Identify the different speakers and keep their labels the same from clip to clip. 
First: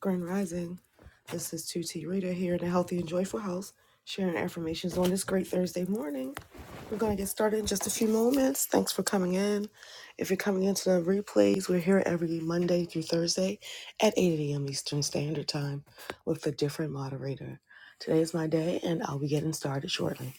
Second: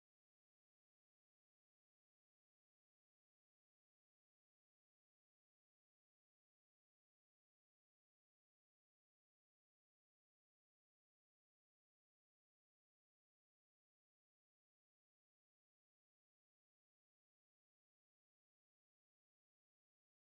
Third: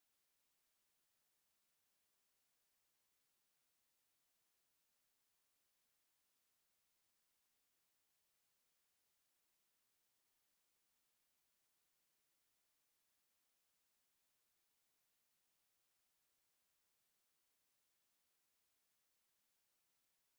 Speaker 1: Grand Rising. This is 2T Rita here in a healthy and joyful house, sharing affirmations on this great Thursday morning. We're going to get started in just a few moments. Thanks for coming in. If you're coming into the replays, we're here every Monday through Thursday at 8 a.m. Eastern Standard Time with a different moderator. Today is my day, and I'll be getting started shortly.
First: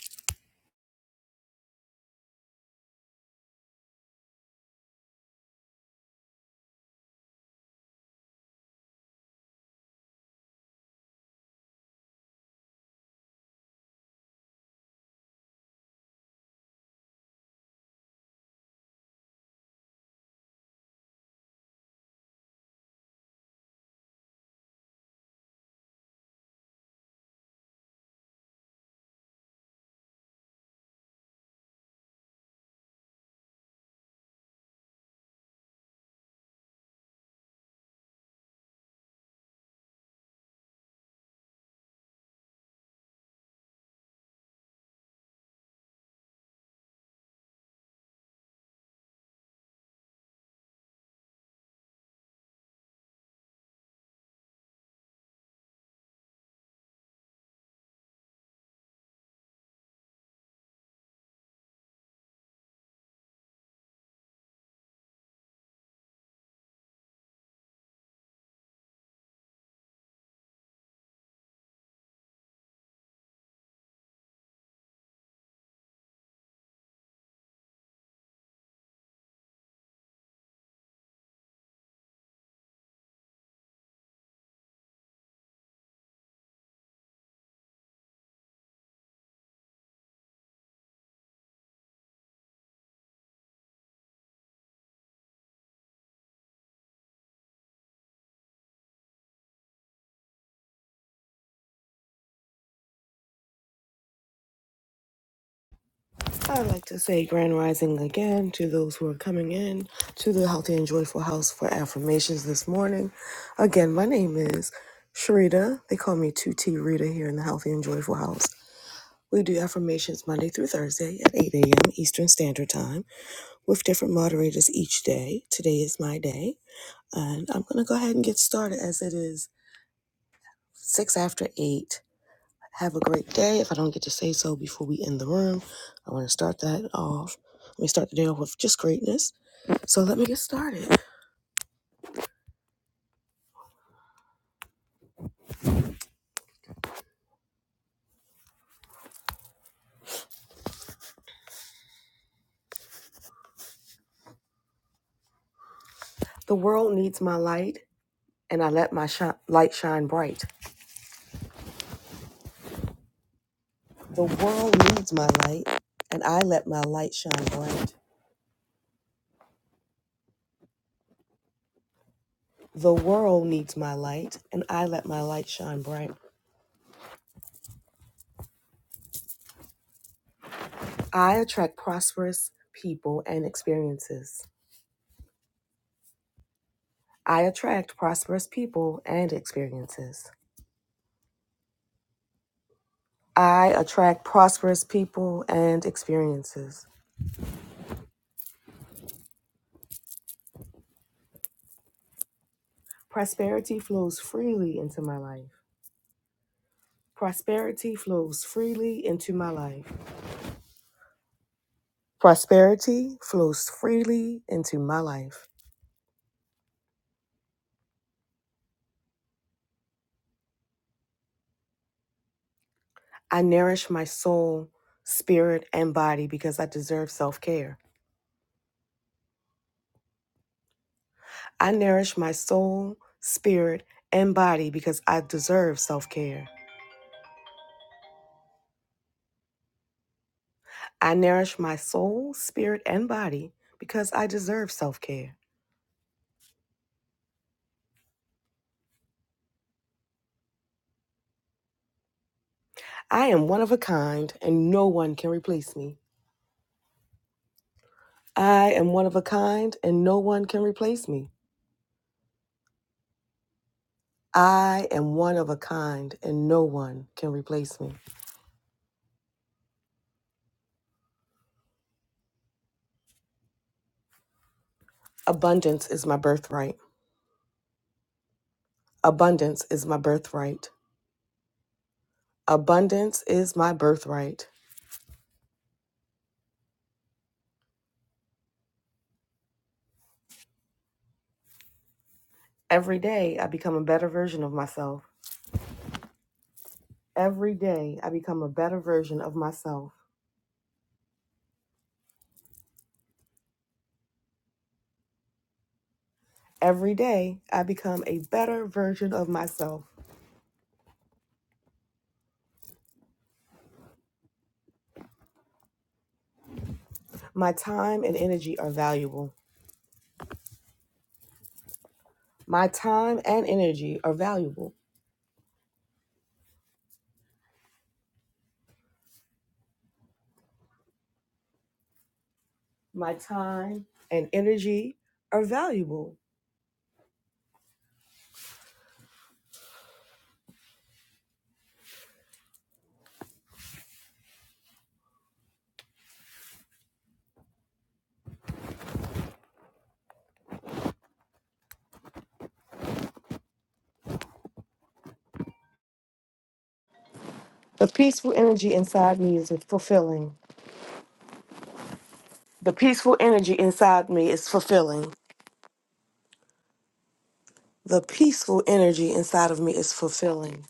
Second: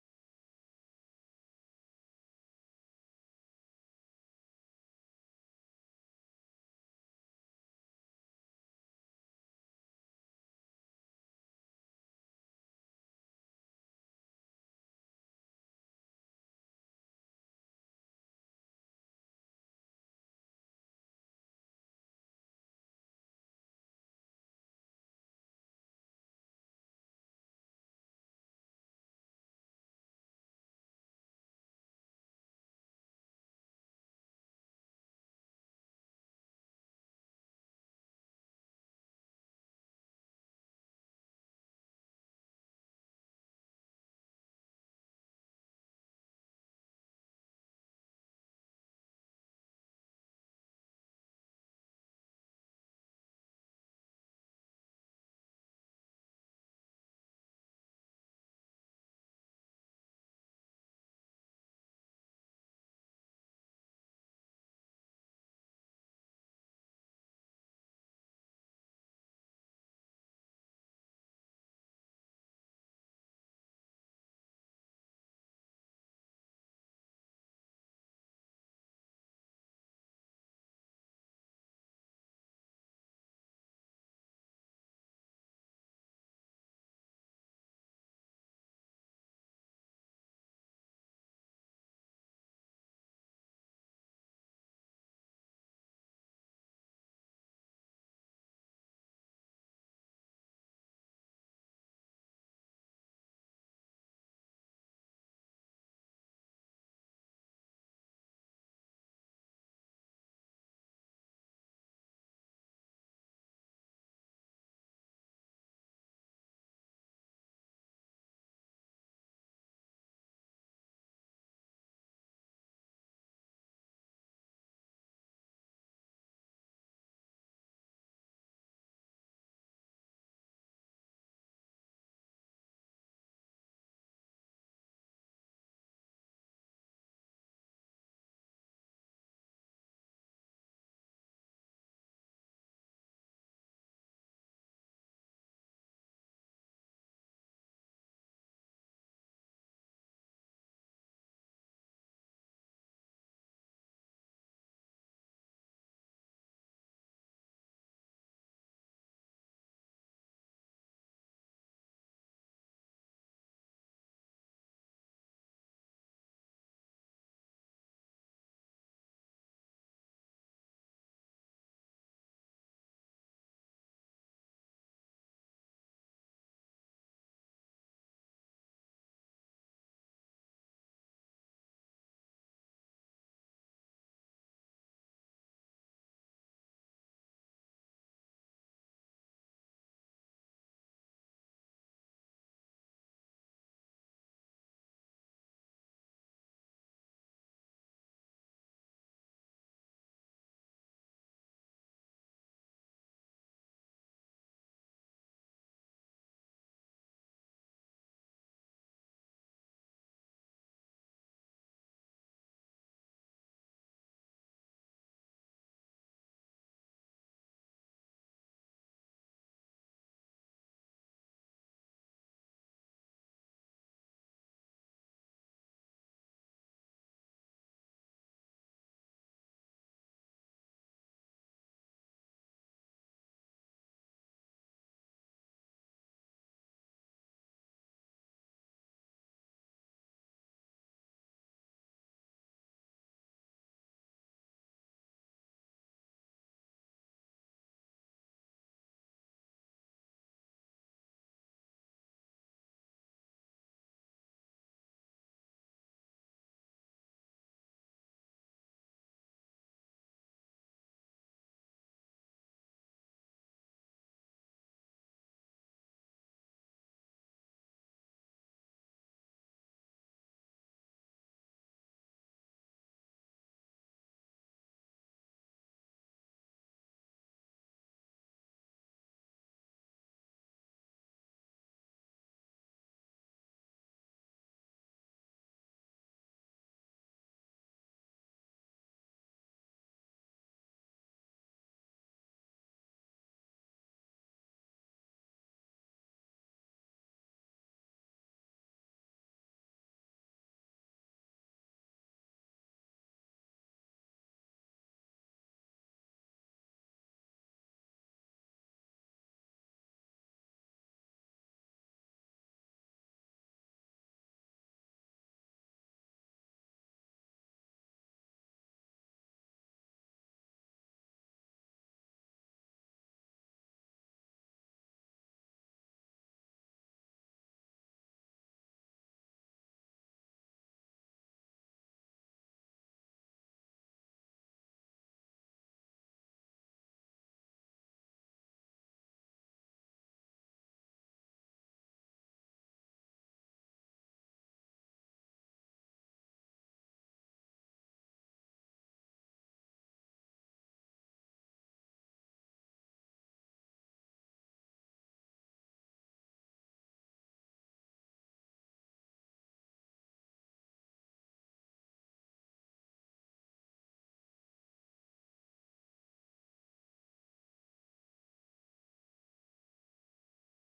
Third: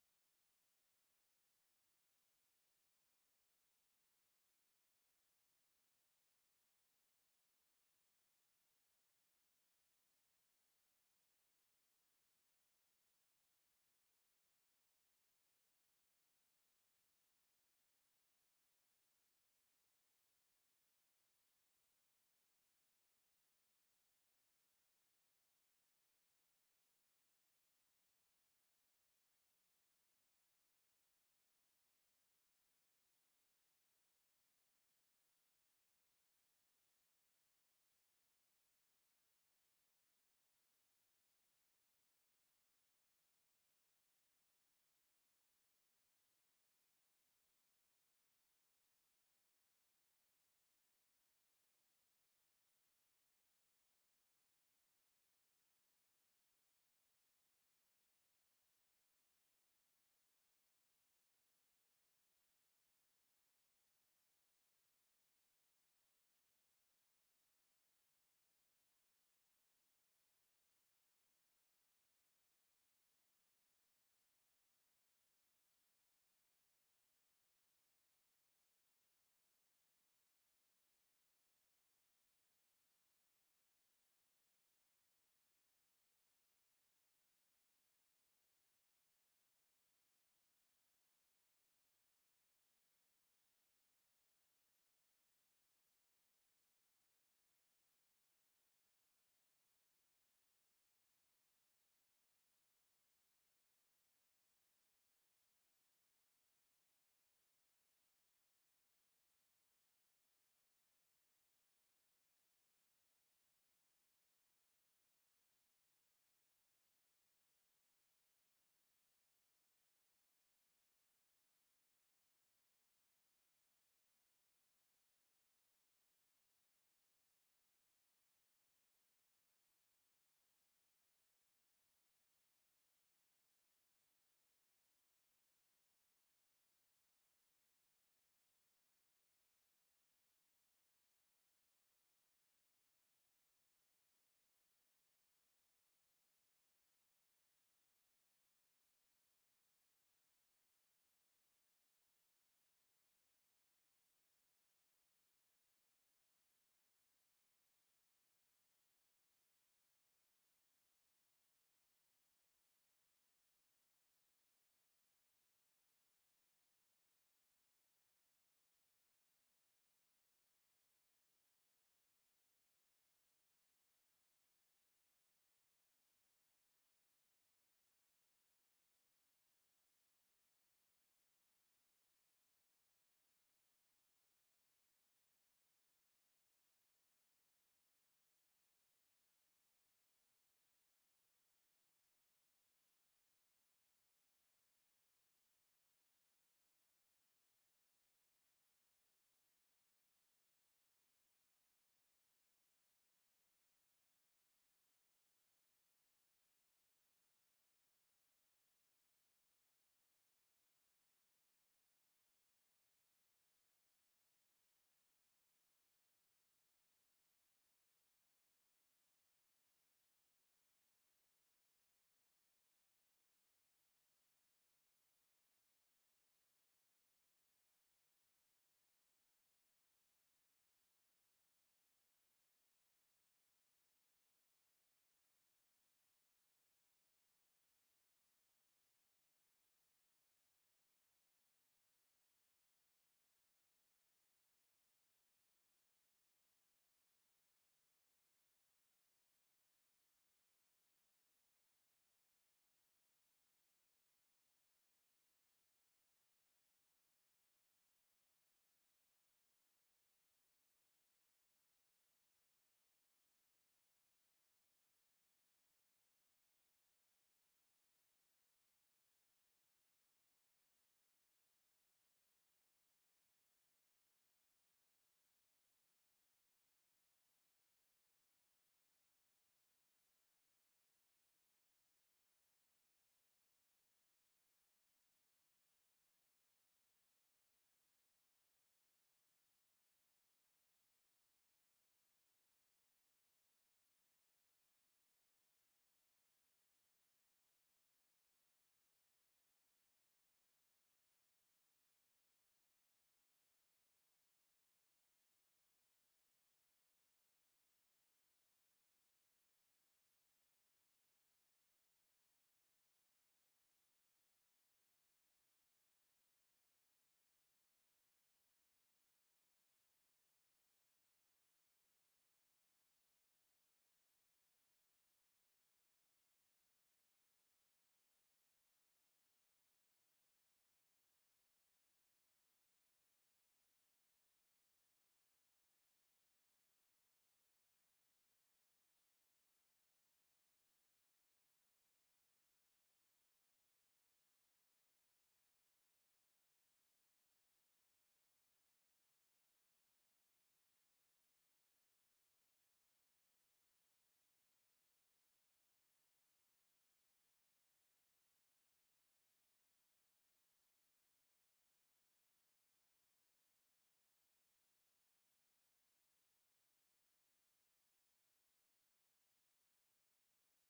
Speaker 1: I would like to say grand rising again to those who are coming in to the Healthy and Joyful House for affirmations this morning. Again, my name is Sharita. They call me 2T Rita here in the Healthy and Joyful House. We do affirmations Monday through Thursday at 8 a.m. Eastern Standard Time with different moderators each day. Today is my day, and I'm going to go ahead and get started as it is 6 after 8 have a great day. If I don't get to say so before we end the room, I want to start that off. Let me start the day off with just greatness. So let me get started. The world needs my light, and I let my shi- light shine bright. The world needs my light, and I let my light shine bright. The world needs my light, and I let my light shine bright. I attract prosperous people and experiences. I attract prosperous people and experiences. I attract prosperous people and experiences. Prosperity flows freely into my life. Prosperity flows freely into my life. Prosperity flows freely into my life. I nourish my soul, spirit, and body because I deserve self care. I nourish my soul, spirit, and body because I deserve self care. I nourish my soul, spirit, and body because I deserve self care. I am one of a kind and no one can replace me. I am one of a kind and no one can replace me. I am one of a kind and no one can replace me. Abundance is my birthright. Abundance is my birthright. Abundance is my birthright. Every day I become a better version of myself. Every day I become a better version of myself. Every day I become a better version of myself. My time and energy are valuable. My time and energy are valuable. My time and energy are valuable. The peaceful energy inside me is fulfilling. The peaceful energy inside me is fulfilling. The peaceful energy inside of me is fulfilling.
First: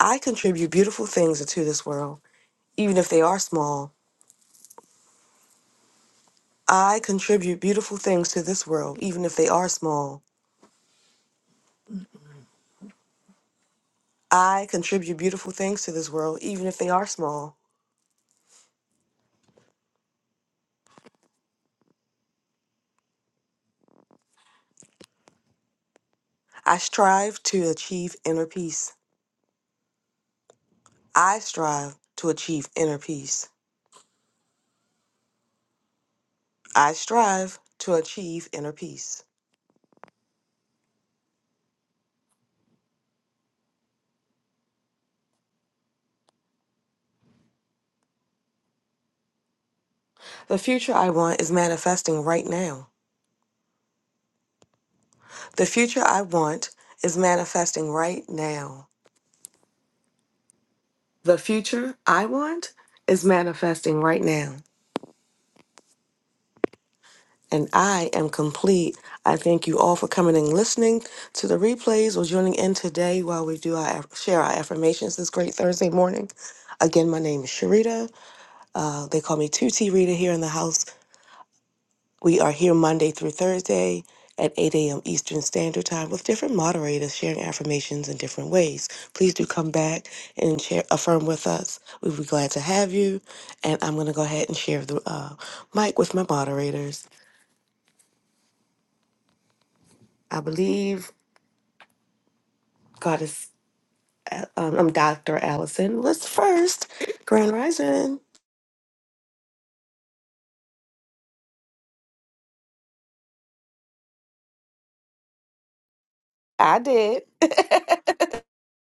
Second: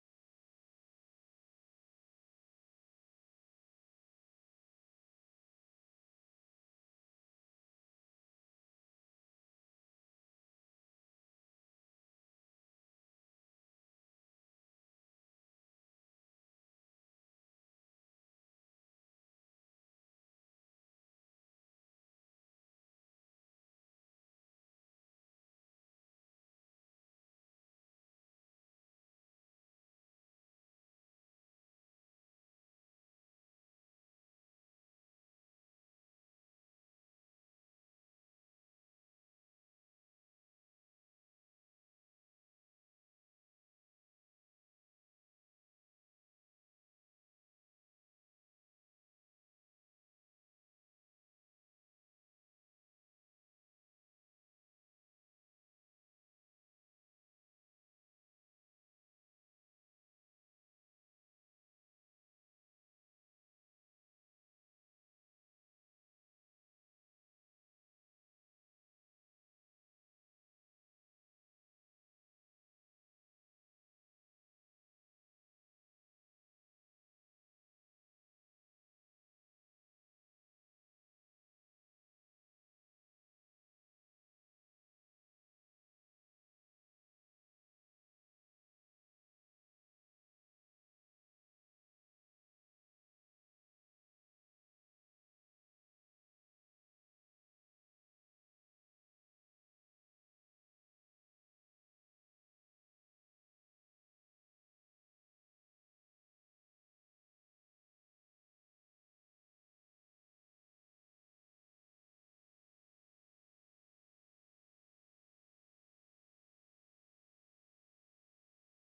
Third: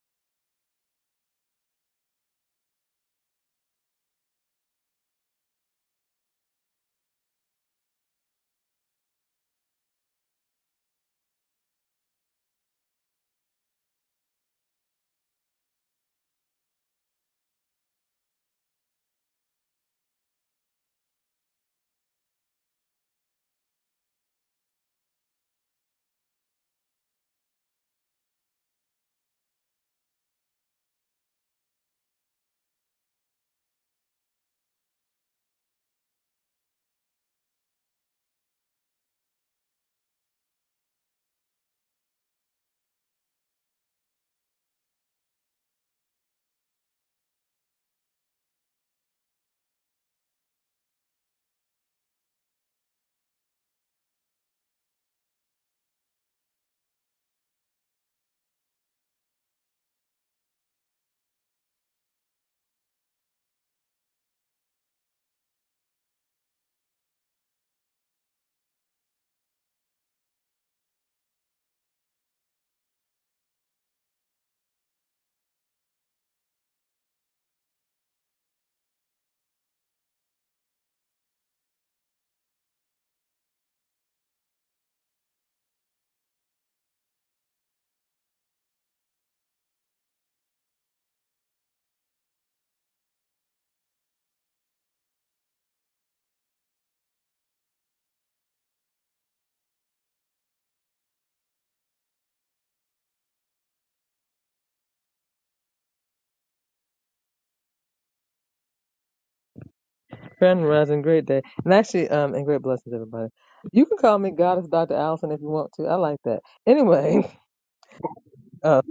Speaker 1: I contribute beautiful things into this world, even if they are small. I contribute beautiful things to this world, even if they are small. I contribute beautiful things to this world, even if they are small. I strive to achieve inner peace. I strive to achieve inner peace. I strive to achieve inner peace. The future I want is manifesting right now. The future I want is manifesting right now. The future I want is manifesting right now. And I am complete. I thank you all for coming and listening to the replays or joining in today while we do our share our affirmations this great Thursday morning. Again, my name is Sharita. Uh, they call me 2T Rita here in the house. We are here Monday through Thursday at 8 a.m. Eastern Standard Time with different moderators sharing affirmations in different ways. Please do come back and share, affirm with us. We'd be glad to have you. And I'm going to go ahead and share the uh, mic with my moderators. I believe God is, um, I'm Dr. Allison. Let's first, Grand Rising.
Speaker 2: Grand Rising, great day. And actually, um, and great blessings, everybody. You can call me Goddess Dr. Allison if you want to. I like that.
Speaker 1: I did.
Speaker 2: Anyway, um,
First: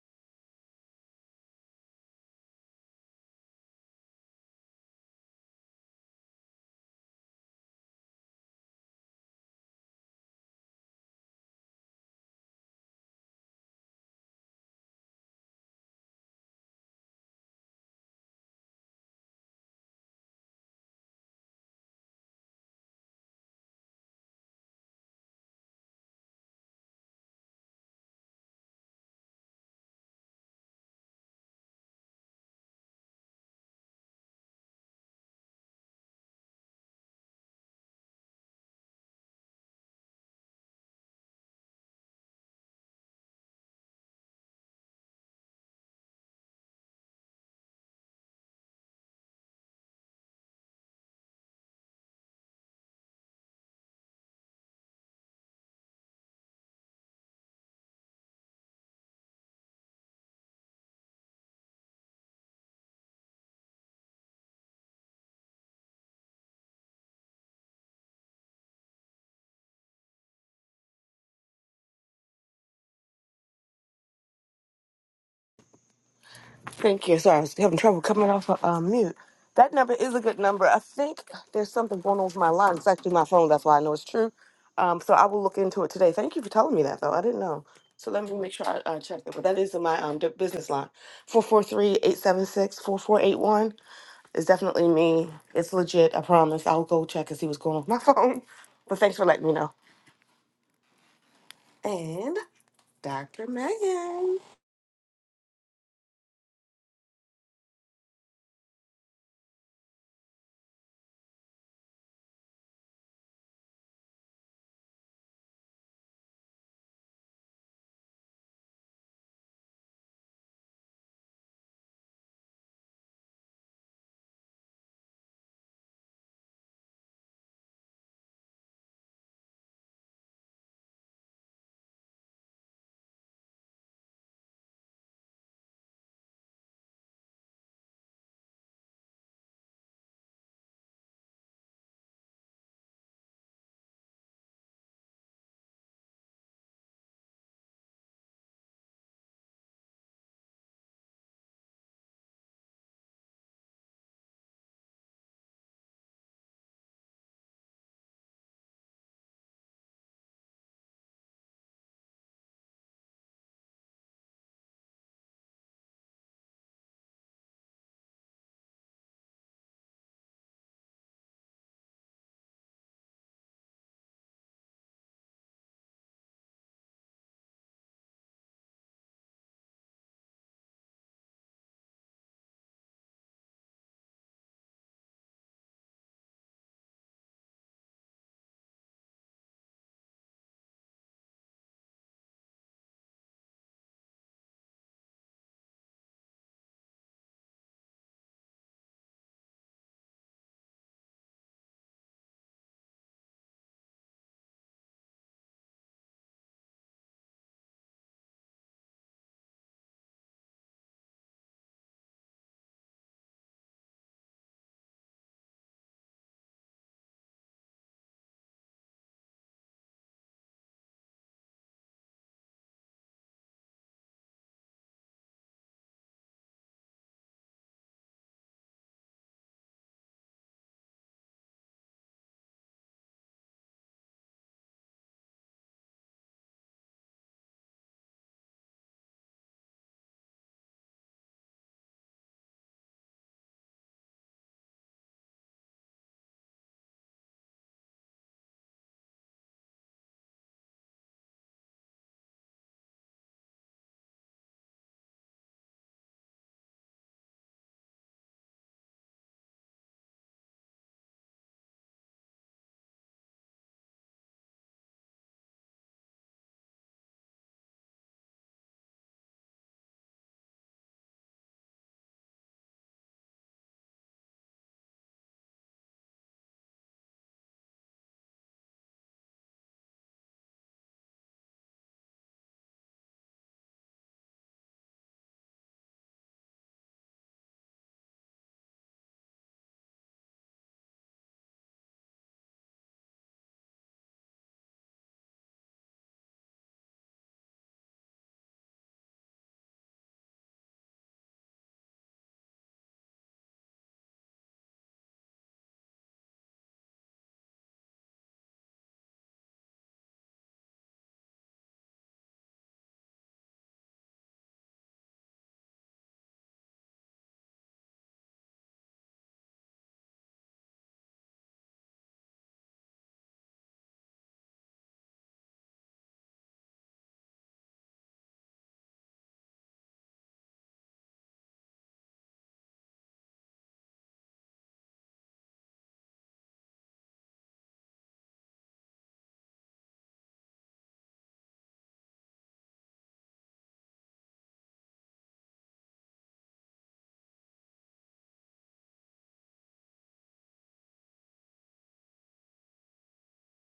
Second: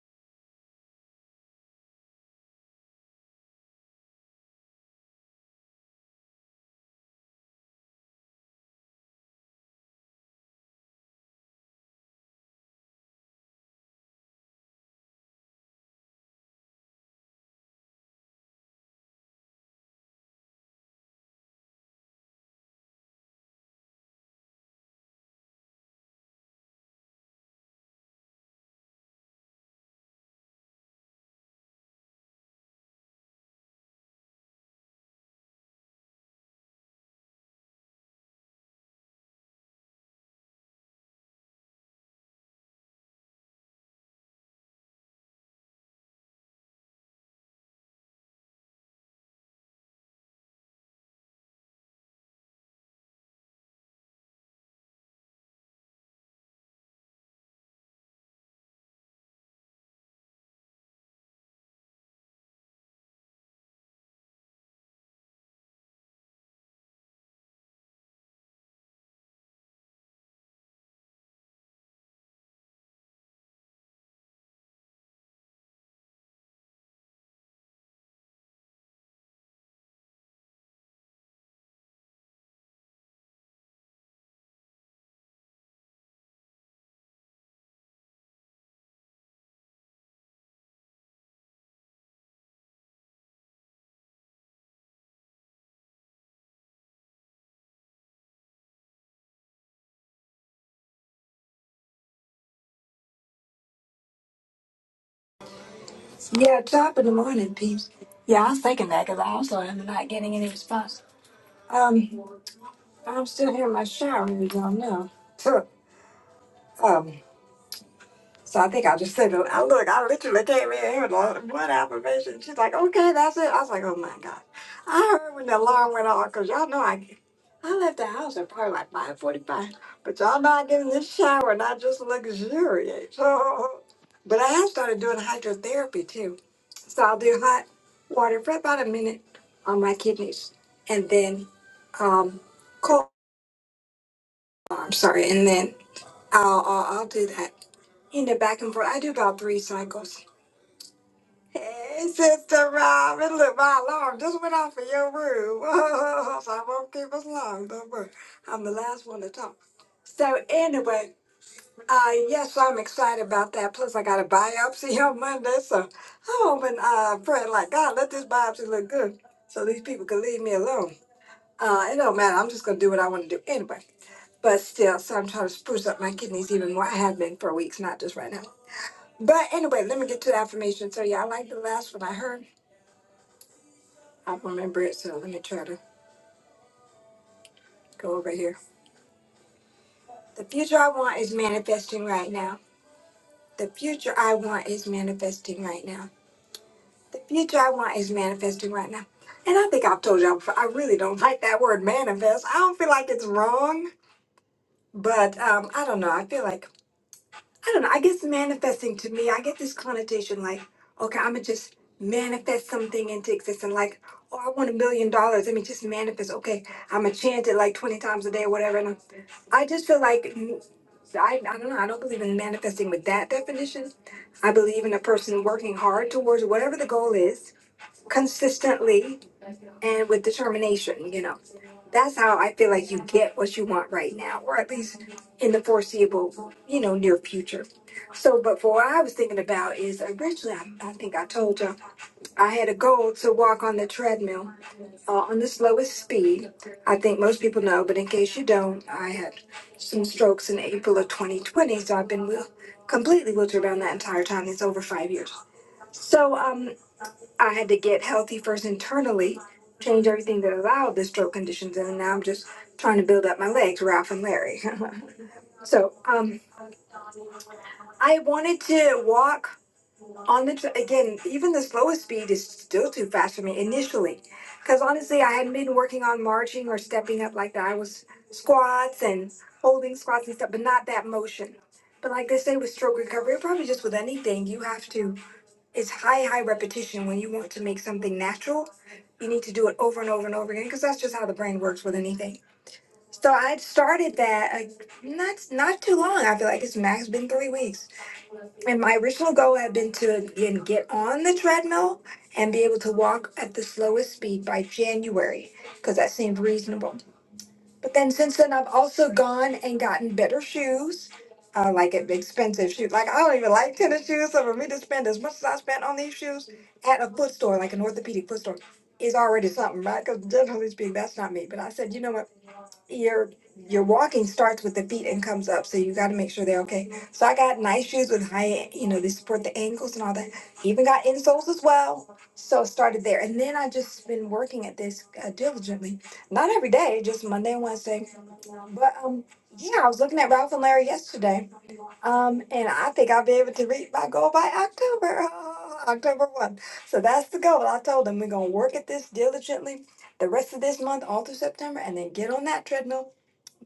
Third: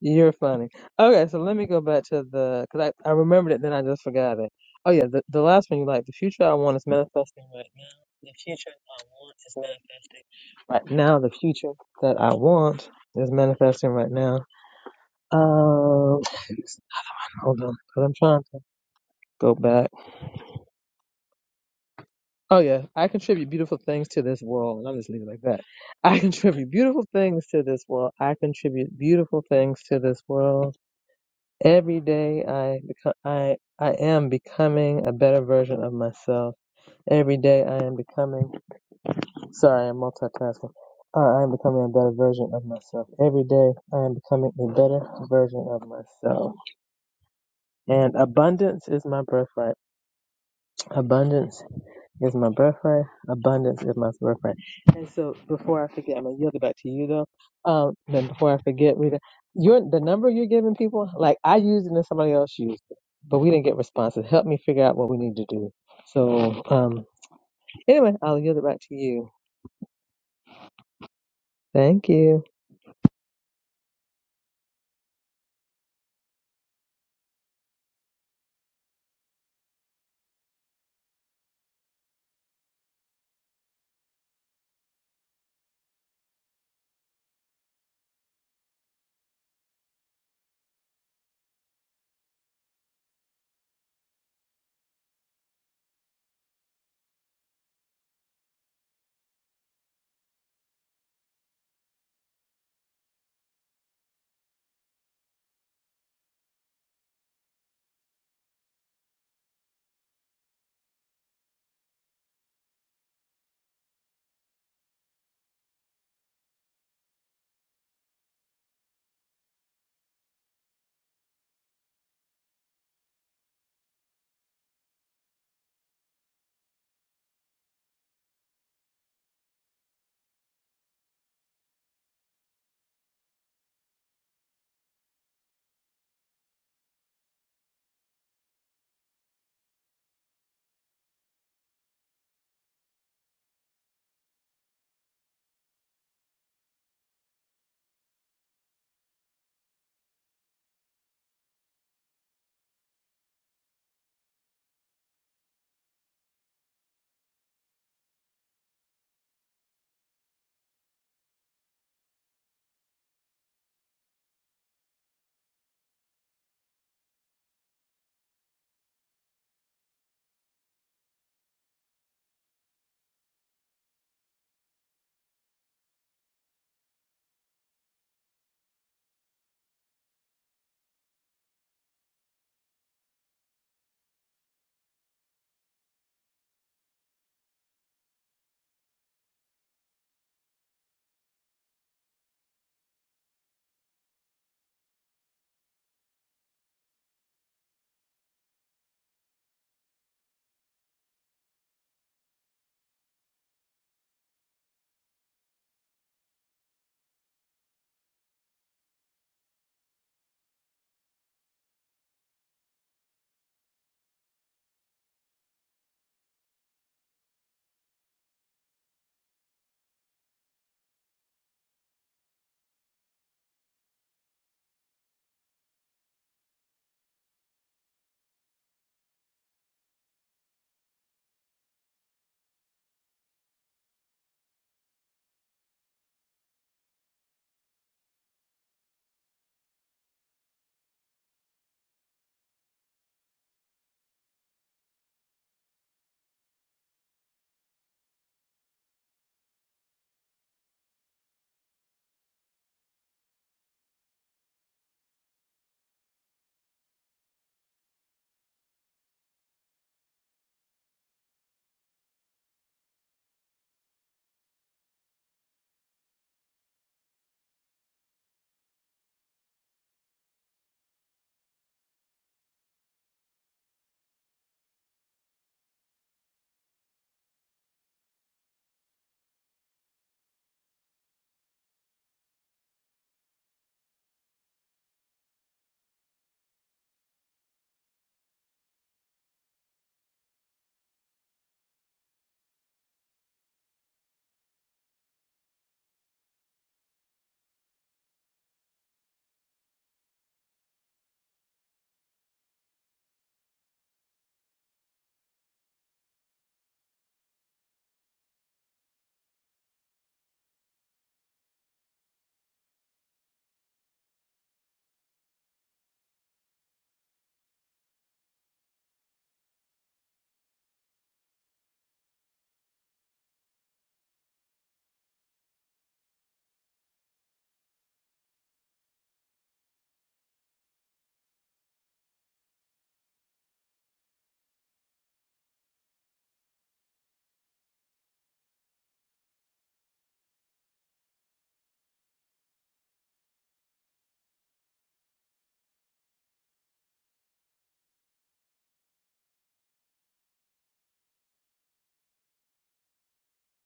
Speaker 2: you're funny. Okay, so let me go back to the, because I, I remembered it, then I just forgot it. Oh, yeah, the, the last one you like. The future I want is manifesting right now. The future I want is manifesting right now. The future that I want is manifesting right now. Um, hold on, because I'm trying to go back. Oh yeah, I contribute beautiful things to this world, and I'm just leaving it like that. I contribute beautiful things to this world. I contribute beautiful things to this world. Every day I become I I am becoming a better version of myself. Every day I am becoming sorry, I'm multitasking. Uh, I am becoming a better version of myself. Every day I am becoming a better version of myself. And abundance is my birthright. Abundance Is my birthright. Abundance is my birthright. And so before I forget, I'm gonna yield it back to you though. Um, then before I forget, Rita, you're the number you're giving people, like I used it and somebody else used it, but we didn't get responses. Help me figure out what we need to do. So um anyway, I'll yield it back to you. Thank you.
Speaker 1: Thank you. Sorry, I was having trouble coming off of uh, mute. That number is a good number. I think there's something going on with my line. It's actually my phone. That's why I know it's true. Um, so I will look into it today. Thank you for telling me that, though. I didn't know. So let me make sure I uh, check it. But that is in my um, d- business line. four four three eight seven six four four eight one. 876 is definitely me. It's legit. I promise. I'll go check and see what's going on with my phone. But thanks for letting me know. And Dr. Megan.
Speaker 3: Yeah, top of the morning, peeps. Yeah, I was thinking that because I also am not getting any response. Um, I'm still here in my shower, you don't know. So, um, so I think I just said, I look, I literally came in here with a- one affirmation. She's like, okay, that's it. I was like, oh my God. I heard when the alarm went off because y'all know I, I left the house at probably like 545. But y'all know I get in this shower and I just luxuriate. So, but I have started doing hydrotherapy too. So I'll do hot water for about a minute on my kidneys, and then um, cold. I'm sorry, and then I'll, I'll I'll do that in the back and forth. I do about three cycles. Hey, Sister Rob, and look, my alarm just went off in your room. so I won't keep us long. Don't worry, I'm the last one to talk. So anyway, Uh, yes, I'm excited about that. Plus, I got a biopsy on Monday, so I'm hoping, uh, praying like God, let this biopsy look good, so these people can leave me alone. Uh, it don't matter. I'm just gonna do what I want to do anyway. But still, so I'm trying to spruce up my kidneys even more. I have been for weeks, not just right now. But anyway, let me get to the affirmation. So yeah, I like the last one I heard. I remember it, so let me try to go over here. The future I want is manifesting right now. The future I want is manifesting right now. The future I want is manifesting right now. And I think I've told y'all before, I really don't like that word manifest. I don't feel like it's wrong, but um, I don't know. I feel like, I don't know. I guess manifesting to me, I get this connotation like, okay, I'm going to just manifest something into existence. Like, oh, I want a million dollars. I mean, just manifest. Okay, I'm going to chant it like 20 times a day or whatever. And I, I just feel like, mm, I, I don't know. I don't believe in manifesting with that definition. I believe in a person working hard towards whatever the goal is consistently and with determination, you know. That's how I feel like you get what you want right now, or at least in the foreseeable, you know, near future. So, but for what I was thinking about is originally, I, I think I told you, I had a goal to walk on the treadmill uh, on the slowest speed. I think most people know, but in case you don't, I had some strokes in April of 2020, so I've been wheel- completely wheelchair bound that entire time. It's over five years. So, um, I had to get healthy first internally, change everything that allowed the stroke conditions, and now I'm just trying to build up my legs, Ralph and Larry. so, um, I wanted to walk on the tr again. Even the slowest speed is still too fast for me initially, because honestly, I hadn't been working on marching or stepping up like that. I was squats and holding squats and stuff, but not that motion. But like they say with stroke recovery, or probably just with anything, you have to it's high, high repetition. When you want to make something natural, you need to do it over and over and over again because that's just how the brain works with anything. So I started that like not not too long. I feel like it's max been three weeks, and my original goal had been to again get on the treadmill and be able to walk at the slowest speed by January because that seemed reasonable. But then since then, I've also gone and gotten better shoes, uh, like at expensive shoes. Like I don't even like tennis shoes, so for me to spend as much as I spent on these shoes at a foot store, like an orthopedic foot store, is already something, right? Because generally speaking, that's not me. But I said, you know what? your your walking starts with the feet and comes up, so you got to make sure they're okay. So I got nice shoes with high, you know, they support the ankles and all that. Even got insoles as well. So I started there, and then I just been working at this uh, diligently, not every day, just Monday and Wednesday. But um, yeah, I was looking at Ralph and Larry yesterday, um, and I think I'll be able to reach my goal by October, uh, October one. So that's the goal. I told them we're gonna work at this diligently the rest of this month all through September, and then get on that treadmill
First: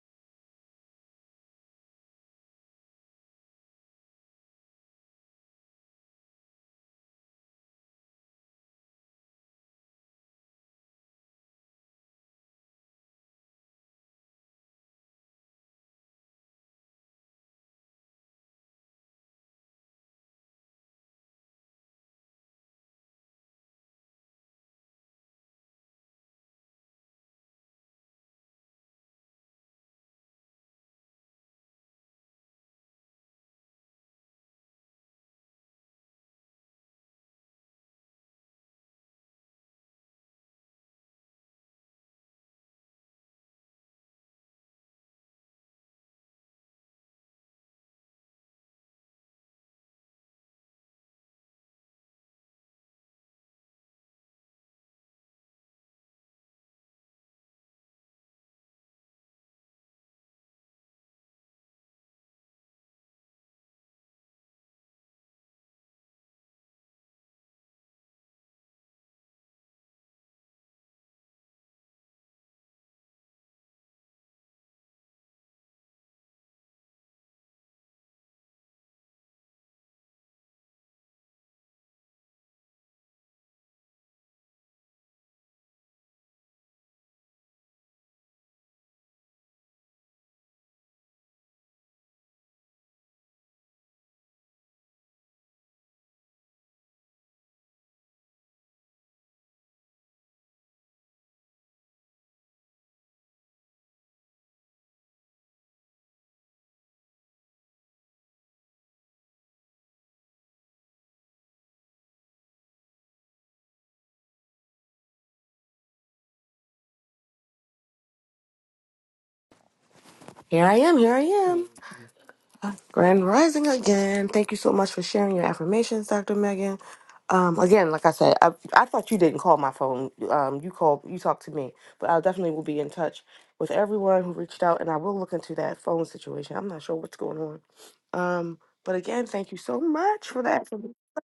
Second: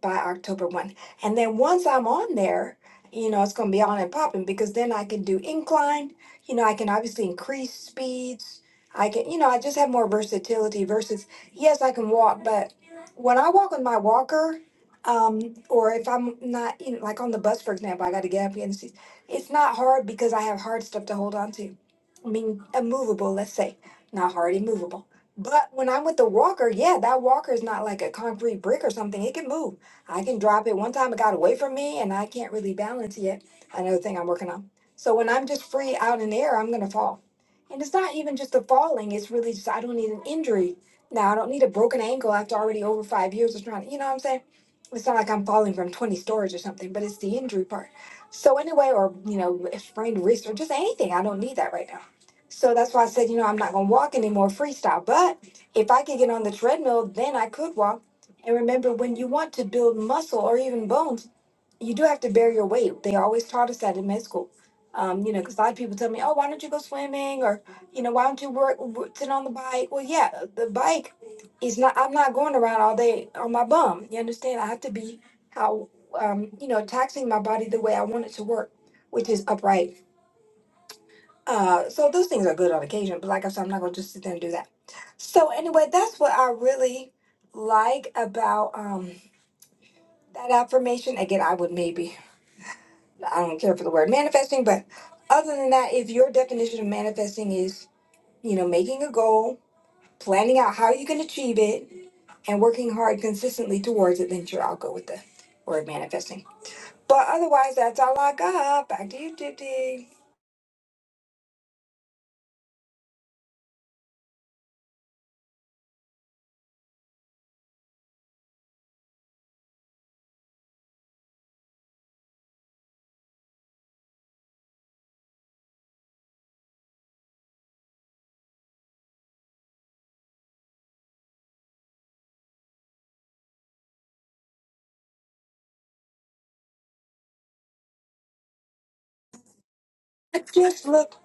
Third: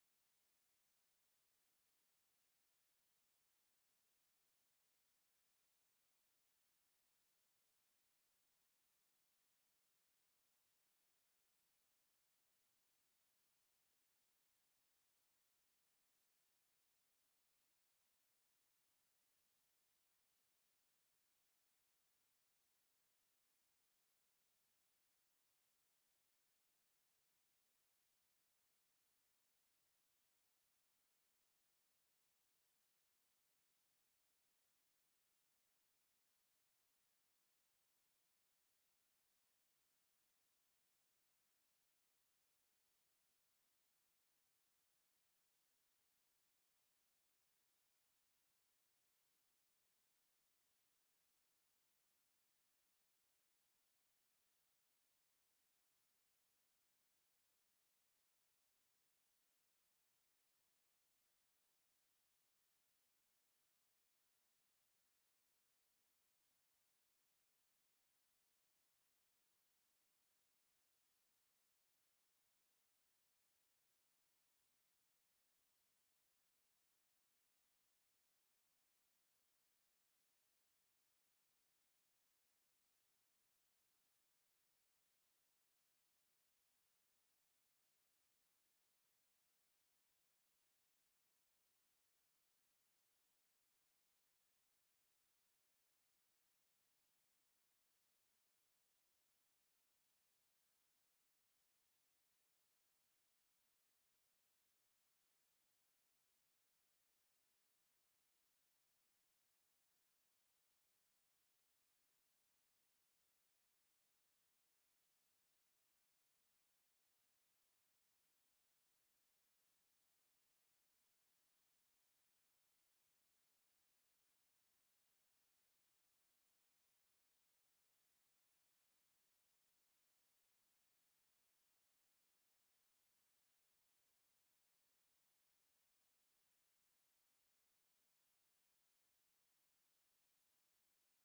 Speaker 3: by October 1. And then once I'm on there, you know, it's going to be on and popping because then I can do incline. You know, I can obviously increase speeds. I can, you know, I just have more versatility versus, yes, I can walk, but when I walk with my walker, um, or if I'm not, you know, like on the bus, for example, I got to get up against these. It's not hard because I have hard stuff to hold on to. I mean, immovable, let's say, not hard, immovable. But when I'm with the walker, yeah, that walker is not like a concrete brick or something. It can move. I can drop it. One time it got away from me and I can't really balance yet. Another thing I'm working on. So when I'm just free out in the air, I'm gonna fall. And it's not even just the falling, it's really just I don't need an injury. Now I don't need a broken ankle after already over five years of trying to you know what I'm saying? It's not like I'm falling from 20 stories or something, but it's the injury part. So anyway, or you know, a sprained wrist or just anything. I don't need that right now. So that's why I said, you know, I'm not gonna walk anymore freestyle. But if I could get on the treadmill, then I could walk and remember, when you want to build muscle or even bones, you do have to bear your weight. They always taught us that in med school. Um, you know, because a lot of people tell me, oh, why don't you go swimming? Or, you know, why don't you work, w- sit on the bike? Well, yeah, the bike is not, I'm not going around all day on my bum. You understand? I have to be how, um, you know, taxing my body the way I want it to work, which is upright. Uh, so those things are good on occasion, but like I said, I'm not going to just sit there and do that. So anyway, that's what I really like about. Um, that affirmation again i would maybe i don't care for the word manifesting but other than that if your definition of manifesting is you know making a goal planning out how you can achieve it and working hard consistently towards it then sure i'll go with the word manifesting but otherwise that's all i got back to you Dipti.
Speaker 1: Here I am. Here I am. Grand Rising again. Thank you so much for sharing your affirmations, Dr. Megan. Um, again, like I said, I, I thought you didn't call my phone. Um, you called, you talked to me, but I definitely will be in touch with everyone who reached out, and I will look into that phone situation. I'm not sure what's going on. Um, but again, thank you so much for
Speaker 3: I
Speaker 1: that.
Speaker 3: just look.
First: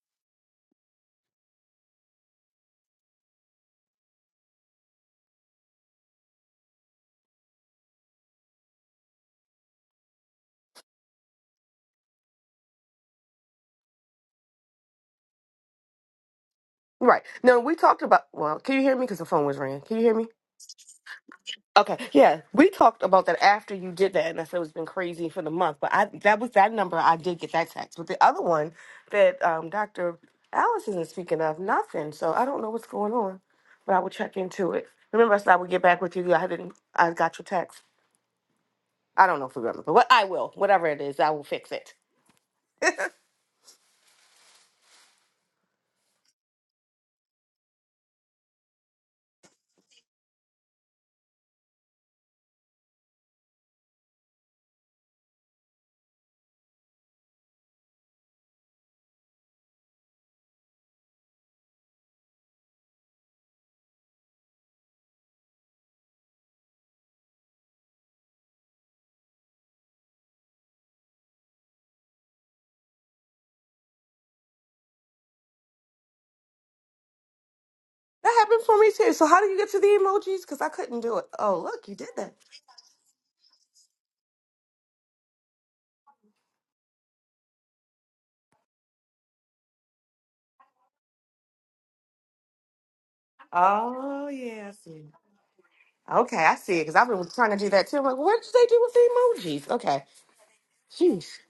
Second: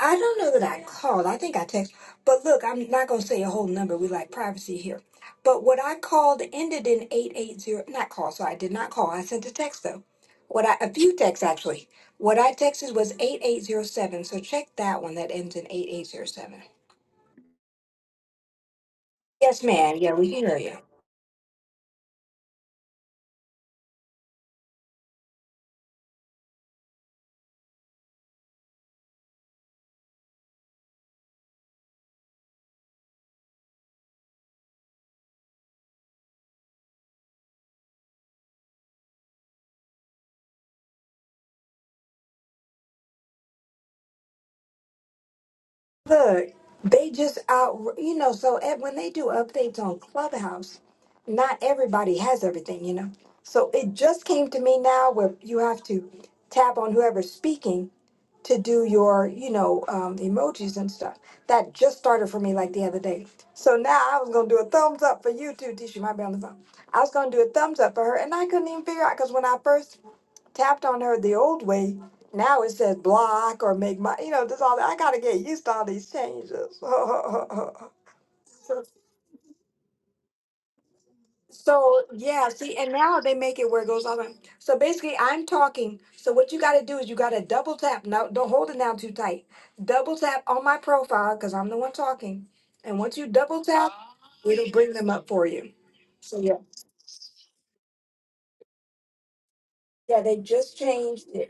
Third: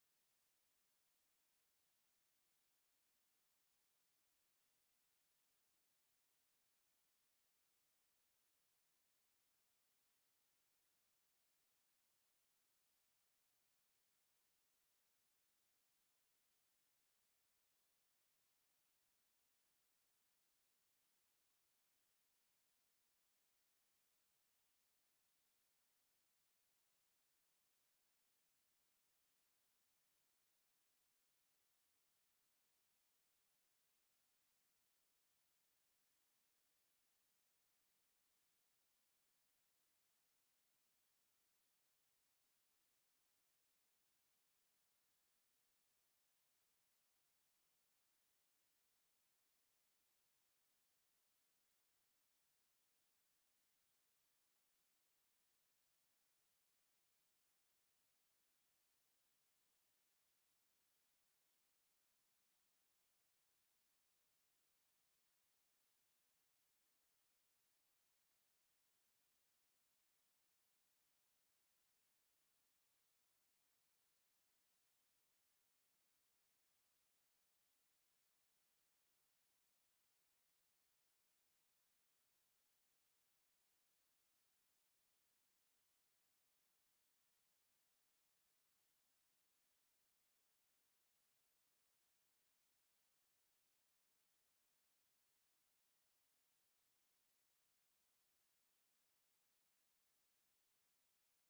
Speaker 3: I don't know that I called. I think I text. But look, I'm not gonna say a whole number. We like privacy here. But what I called ended in eight eight zero. Not call. So I did not call. I sent a text though. What I a few texts actually. What I texted was eight eight zero seven. So check that one that ends in eight eight zero seven.
Speaker 1: Right. No, we talked about. Well, can you hear me? Because the phone was
Speaker 3: Yes,
Speaker 1: ringing.
Speaker 3: ma'am.
Speaker 1: Can you
Speaker 3: Yeah,
Speaker 1: hear me?
Speaker 3: we can hear you.
Speaker 1: Okay, yeah, we talked about that after you did that, and I said it's been crazy for the month. But I that was that number. I did get that text, but the other one that um, Doctor Alice isn't speaking of nothing. So I don't know what's going on, but I will check into it. Remember, I said I would get back with you. I didn't. I got your text. I don't know if you remember, but what I will, whatever it is, I will fix it.
Speaker 3: Look, they just out, you know, so at, when they do updates on Clubhouse, not everybody has everything, you know. So it just came to me now where you have to tap on whoever's speaking to do your, you know, um, the emojis and stuff. That just started for me like the other day. So now I was going to do a thumbs up for you too, Tisha, might be on the phone. I was going to do a thumbs up for her, and I couldn't even figure out because when I first tapped on her the old way. Now it says block or make my, you know, this all that. I gotta get used to all these changes.
Speaker 1: That happened for me too. So how do you get to the emojis? Because I couldn't do it. Oh, look, you
Speaker 3: so
Speaker 1: did that.
Speaker 3: yeah, see, and now they make it where it goes all the So basically, I'm talking. So what you gotta do is you gotta double tap. Now, don't hold it down too tight. Double tap on my profile because I'm the one talking. And once you double tap,
Speaker 1: Oh yeah, I
Speaker 3: it'll bring
Speaker 1: see.
Speaker 3: them up for you.
Speaker 1: Okay,
Speaker 3: So
Speaker 1: I
Speaker 3: yeah,
Speaker 1: see it. Because I've been trying to do that too. I'm like, what did they do with the emojis? Okay.
Speaker 3: yeah, they just changed
Speaker 1: Jeez.
Speaker 3: it.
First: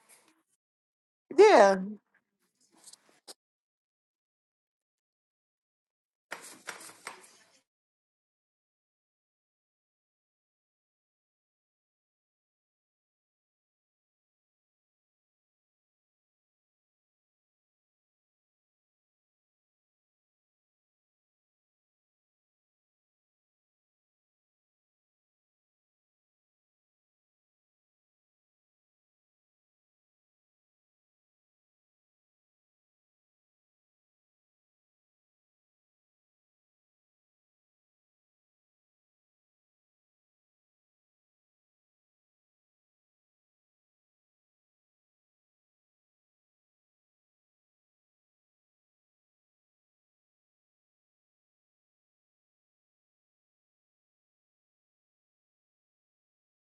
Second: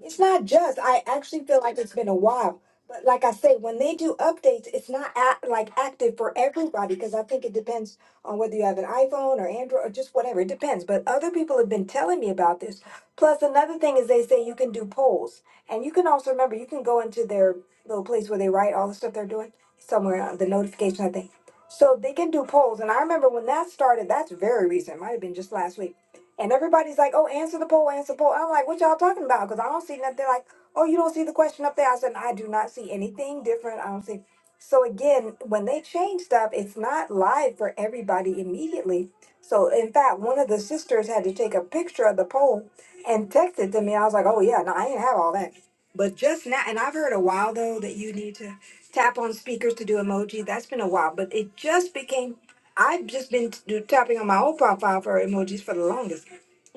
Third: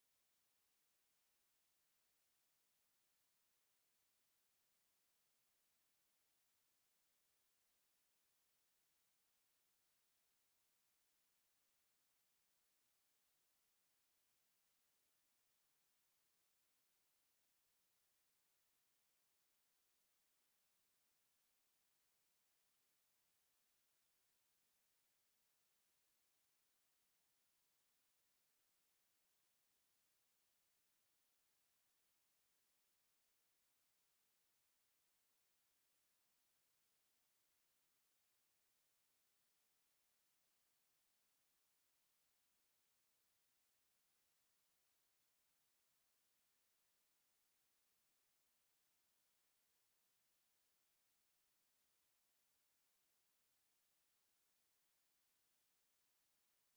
Speaker 3: It's not just. I actually feel
Speaker 1: Yeah.
Speaker 3: like it's been a while. But like I say, when they do updates, it's not act, like active for everybody because I think it depends on whether you have an iPhone or Android or just whatever. It depends. But other people have been telling me about this. Plus, another thing is they say you can do polls. And you can also remember, you can go into their little place where they write all the stuff they're doing somewhere on the notification, I think. So they can do polls. And I remember when that started, that's very recent, it might have been just last week and everybody's like, oh, answer the poll, answer the poll. I'm like, what y'all talking about? Because I don't see nothing. They're like, oh, you don't see the question up there. I said, I do not see anything different. I don't see. So again, when they change stuff, it's not live for everybody immediately. So in fact, one of the sisters had to take a picture of the poll and text it to me. I was like, oh yeah, no, I didn't have all that. But just now, and I've heard a while though that you need to tap on speakers to do emoji. That's been a while, but it just became I've just been t- do- tapping on my old profile for emojis for the longest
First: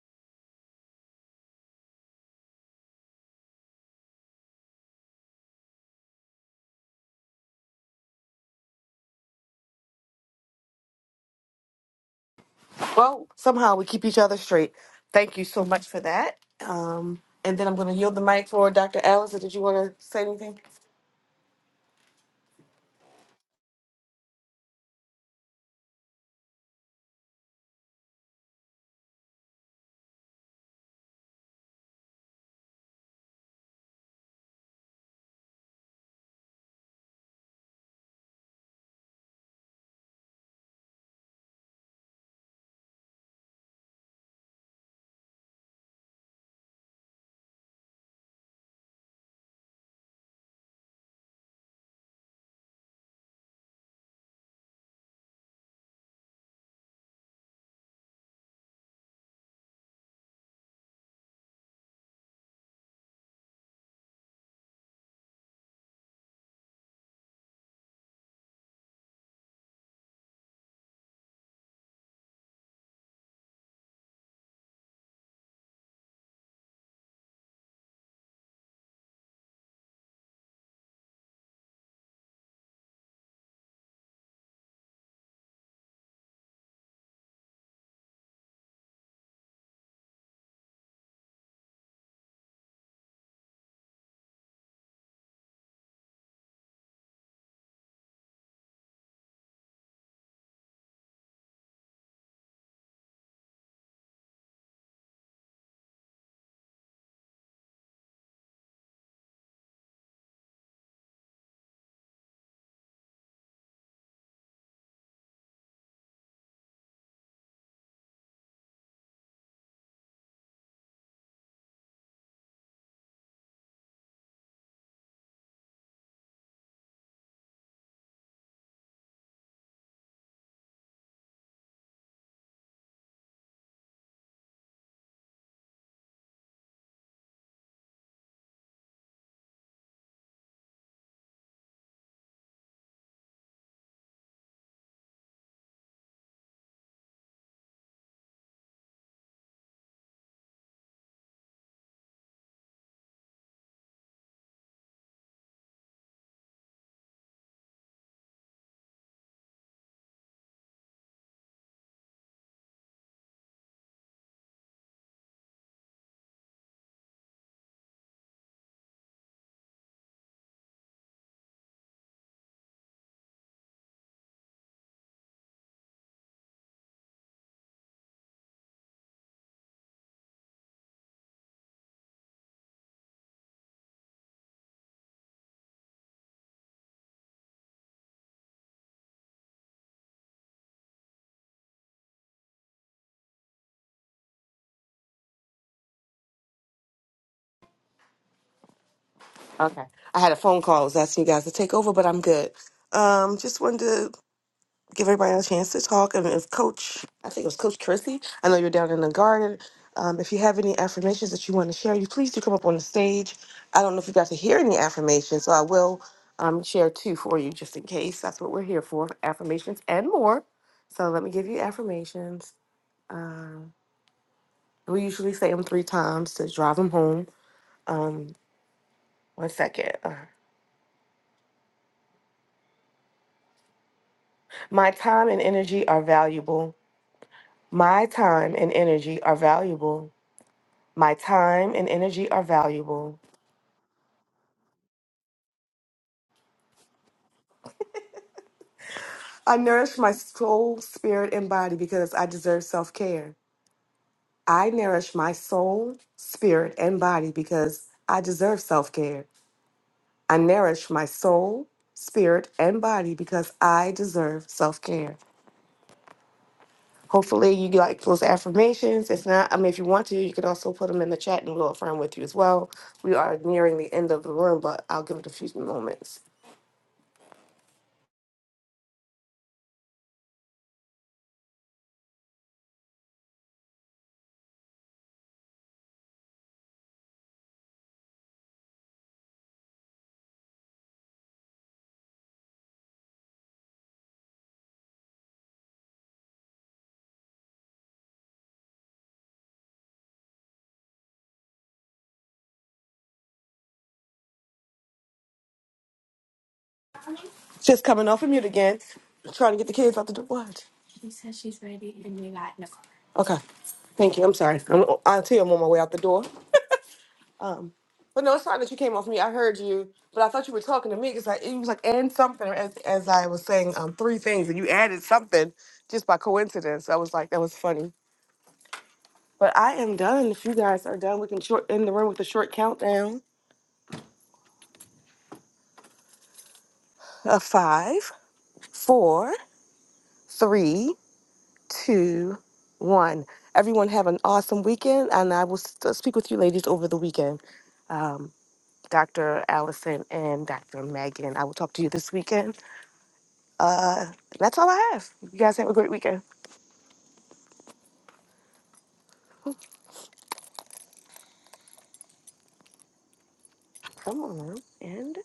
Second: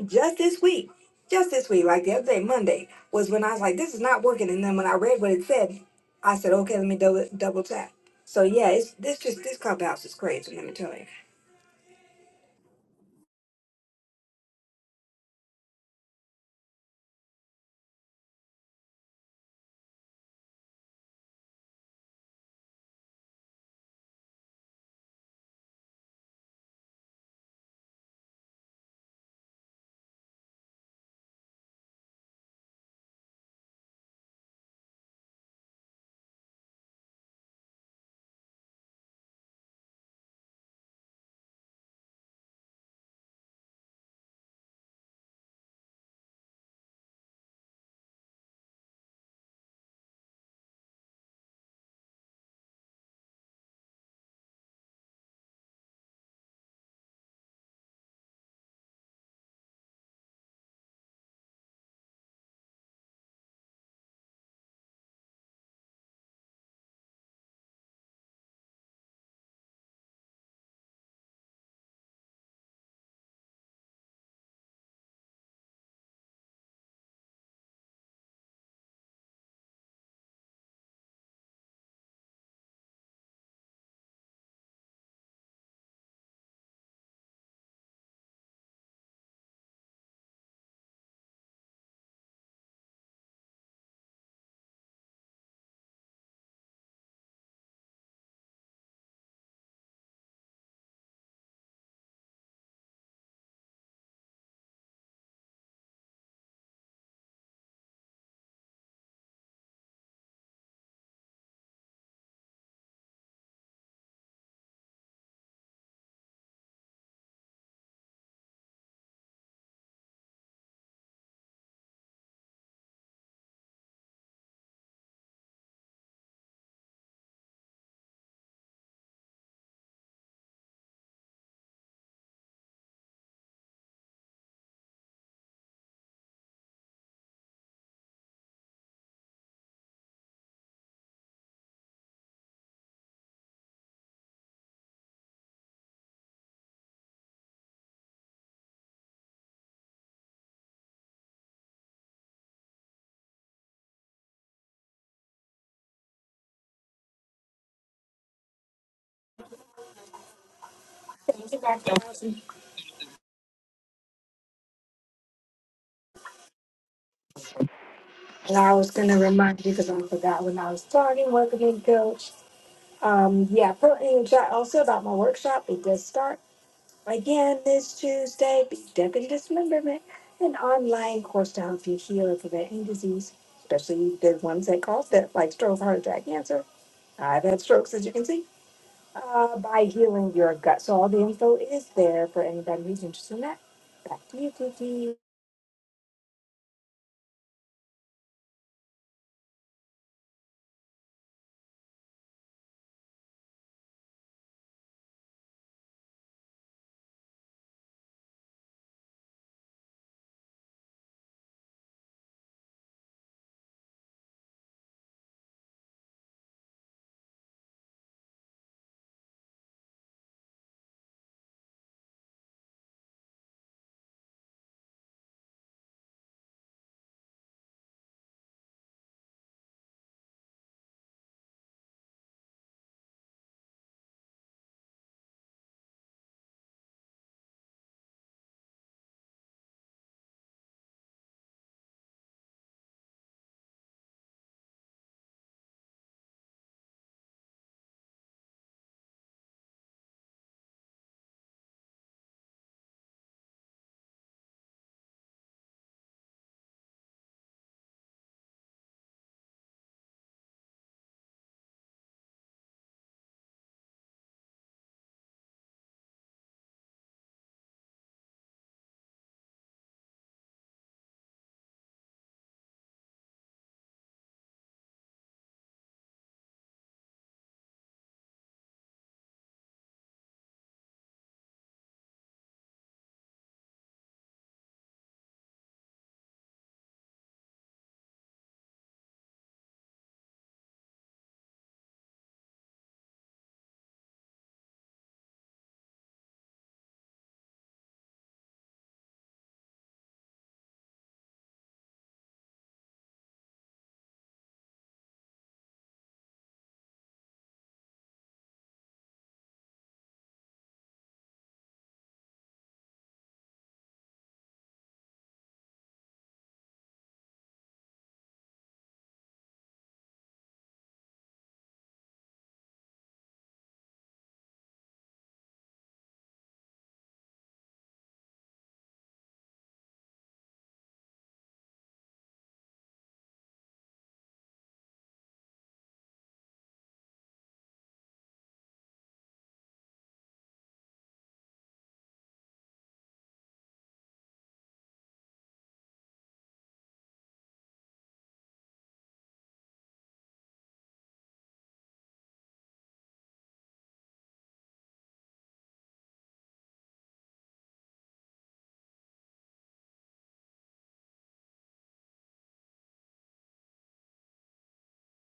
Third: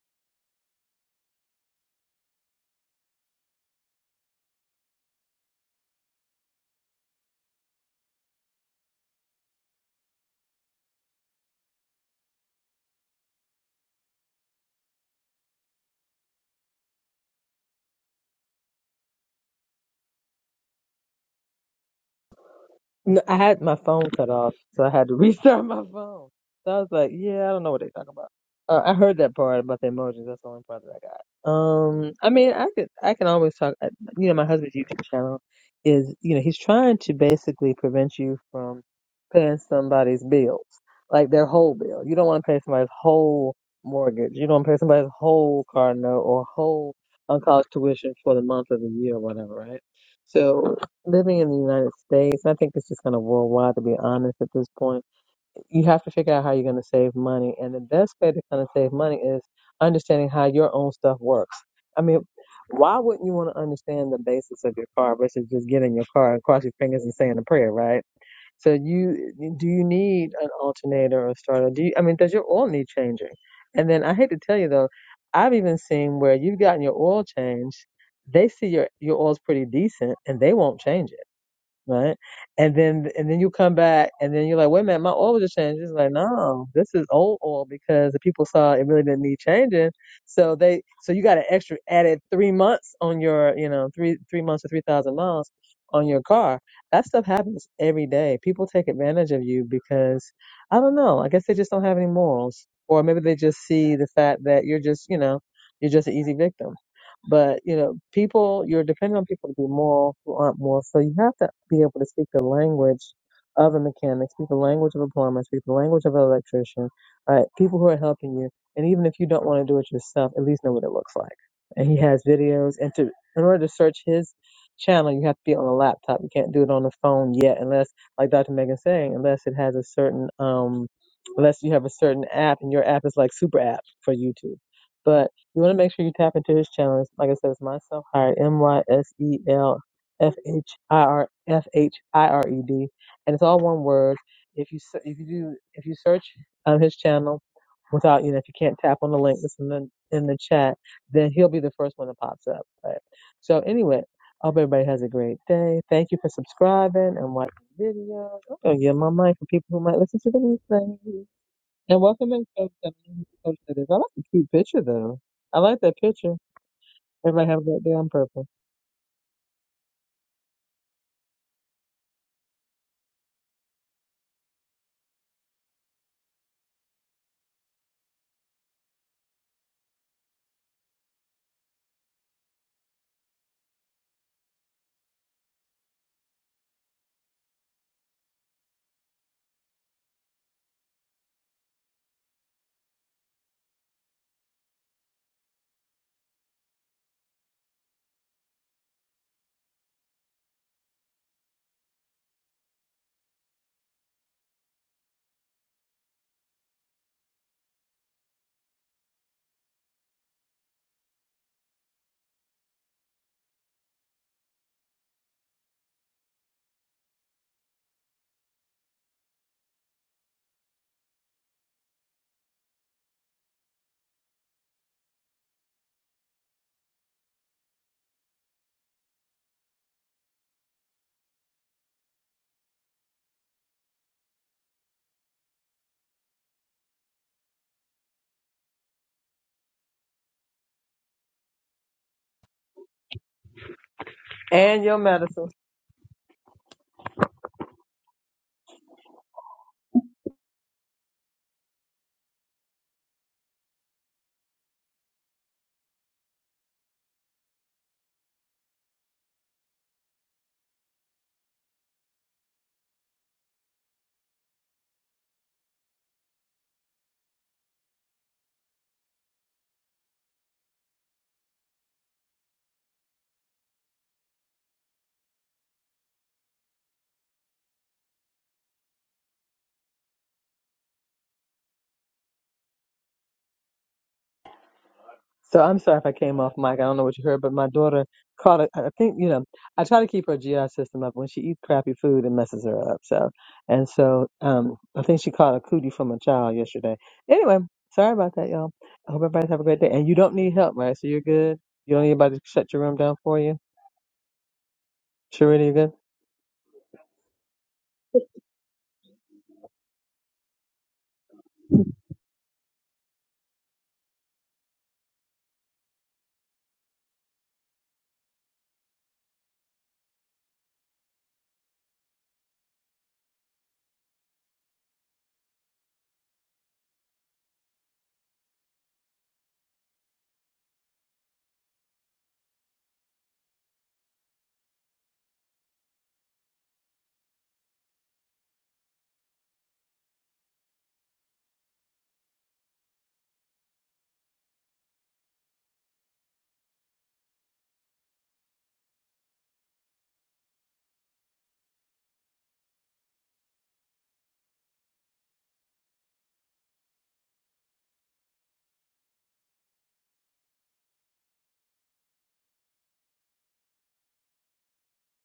Speaker 3: just this week, just this week, like the other day, Monday, was when I was like, this is not working. And then when I read what it said, I said, okay, let me double double tap. So yeah, it's this just this clubhouse is crazy. Let me tell you.
Speaker 1: Well, somehow we keep each other straight. Thank you so much for that. Um, and then I'm going to yield the mic for Dr. Allison. Did you want to say anything?
Speaker 2: No, I had my phone cut off, so I had to restart my phone. So I was like, yeah, I don't know what they're talking about. Uh, I heard that part about the emojis. That's the only part that I got. Um, I mean, I could, I can always talk. I, you know, my husband's YouTube channel is, you know, he's trying to basically prevent you from paying somebody's bills, like their whole bill. You don't want to pay somebody's whole mortgage. You don't want to pay somebody's whole car note or whole on college tuition for the month of the year or whatever, right? So living in the United States, I think it's just kind of worldwide, to be honest, at this point. You have to figure out how you're going to save money. And the best way to kind of save money is understanding how your own stuff works. I mean, why wouldn't you want to understand the basics of your car versus just getting in your car and cross your fingers and saying a prayer, right? So you do you need an alternator or starter? Do you, I mean, does your oil need changing? And then I hate to tell you though, I've even seen where you've gotten your oil changed, they see your your oil's pretty decent and they won't change it right? And then and then you come back and then you're like, wait a minute, my oil just changed. It's like, no, this is old oil because the people saw it really didn't need changing. So they so you got an extra added three months on your, you know, three three months or three thousand miles on your car. That stuff happens every day. People take advantage of you because I don't know, I guess they just don't have any morals. Or maybe they just see the fact that you're just, you know, you're just an easy victim but you know, people you're depending on people to be moral who aren't moral. So you have to be able to speak the language of a mechanic, speak the language of a plumber, speak the language of an electrician, right? People who are helping you. And even if you don't want to do it yourself, at least know what it looks like. And he has videos and to in order to search his channel you have to be on a laptop. You can't do it on the phone yet unless like Dr. Megan's saying, unless it has a certain um unless you have a certain app and your app is like super app for YouTube. But you want to make sure you tap into his challenge. Like I said, it's myself hired M Y S E L F H I R F H I R E D, and it's all one word. If you se- if you do if you search um, his channel without you know if you can't tap on the link that's in the in the chat, then he'll be the first one that pops up. Right? So anyway, I hope everybody has a great day. Thank you for subscribing and watching videos. I'm gonna give my mic for people who might listen to the replay. And welcome back folks to Coach Cities. I like the cute picture though. I like that picture. Everybody have that down purple.
Speaker 3: And I was gonna remind you because I forgot when I was starting working with coach. Um, yeah, put in the chat also about my workshop. It does start again this Tuesday. Be Deputy Dismemberment, an online course to help you heal and prevent any disease, especially the ones that cause that, like stroke, heart attack, cancer I've had strokes, as you can see, uh, by healing your gut. So all the info is there for anybody who's interested in that. Back to you, Kiki.
Speaker 1: Okay. I had a phone call. I was asking you guys to take over, but I'm good. Um, just wanted to give everybody a chance to talk. And if Coach, I think it was Coach Chrissy, I know you're down in the garden. Um, if you have any affirmations that you want to share, you please do come up on the stage. I don't know if you got to hear any affirmations, so I will um, share two for you just in case. That's what we're here for affirmations and more. So let me give you affirmations. We usually say them three times to drive them home. Um, one second. Uh, My time and energy are valuable. My time and energy are valuable. My time and energy are valuable.
Speaker 2: And your medicine.
Speaker 1: I nourish my soul, spirit, and body because I deserve self care. I nourish my soul, spirit, and body because I deserve self care. I nourish my soul, spirit, and body because I deserve self care. Hopefully, you like those affirmations. If not, I mean, if you want to, you can also put them in the chat and we'll affirm with you as well. We are nearing the end of the room, but I'll give it a few moments.
Speaker 2: So I'm sorry if I came off mic. I don't know what you heard, but my daughter caught it. I think, you know, I try to keep her GI system up. When she eats crappy food, it messes her up. So, and so um, I think she caught a cootie from a child yesterday. Anyway, sorry about that, y'all. I hope everybody have a great day. And you don't need help, right? So you're good. You don't need anybody to shut your room down for you. Sharita, you good?
Speaker 1: Just coming off of mute again, trying to get the kids out the door. Okay. Thank you. I'm sorry. I'm, I tell you, I'm on my way out the door. Um, but no, it's fine that you came off me. I heard you, but I thought you were talking to me because like, it was like and something as as I was saying um three things, and you added something just by coincidence. I was like, that was funny. But I am done. If you guys are done, we can short end the room with a short countdown of five, four, three, two, one. Everyone have an awesome weekend, and I will s- uh, speak with you ladies over the weekend. Um, Dr. Allison and Dr. Megan. I will talk to you this weekend. Uh, that's all I have. You guys have a great weekend. Come on. and.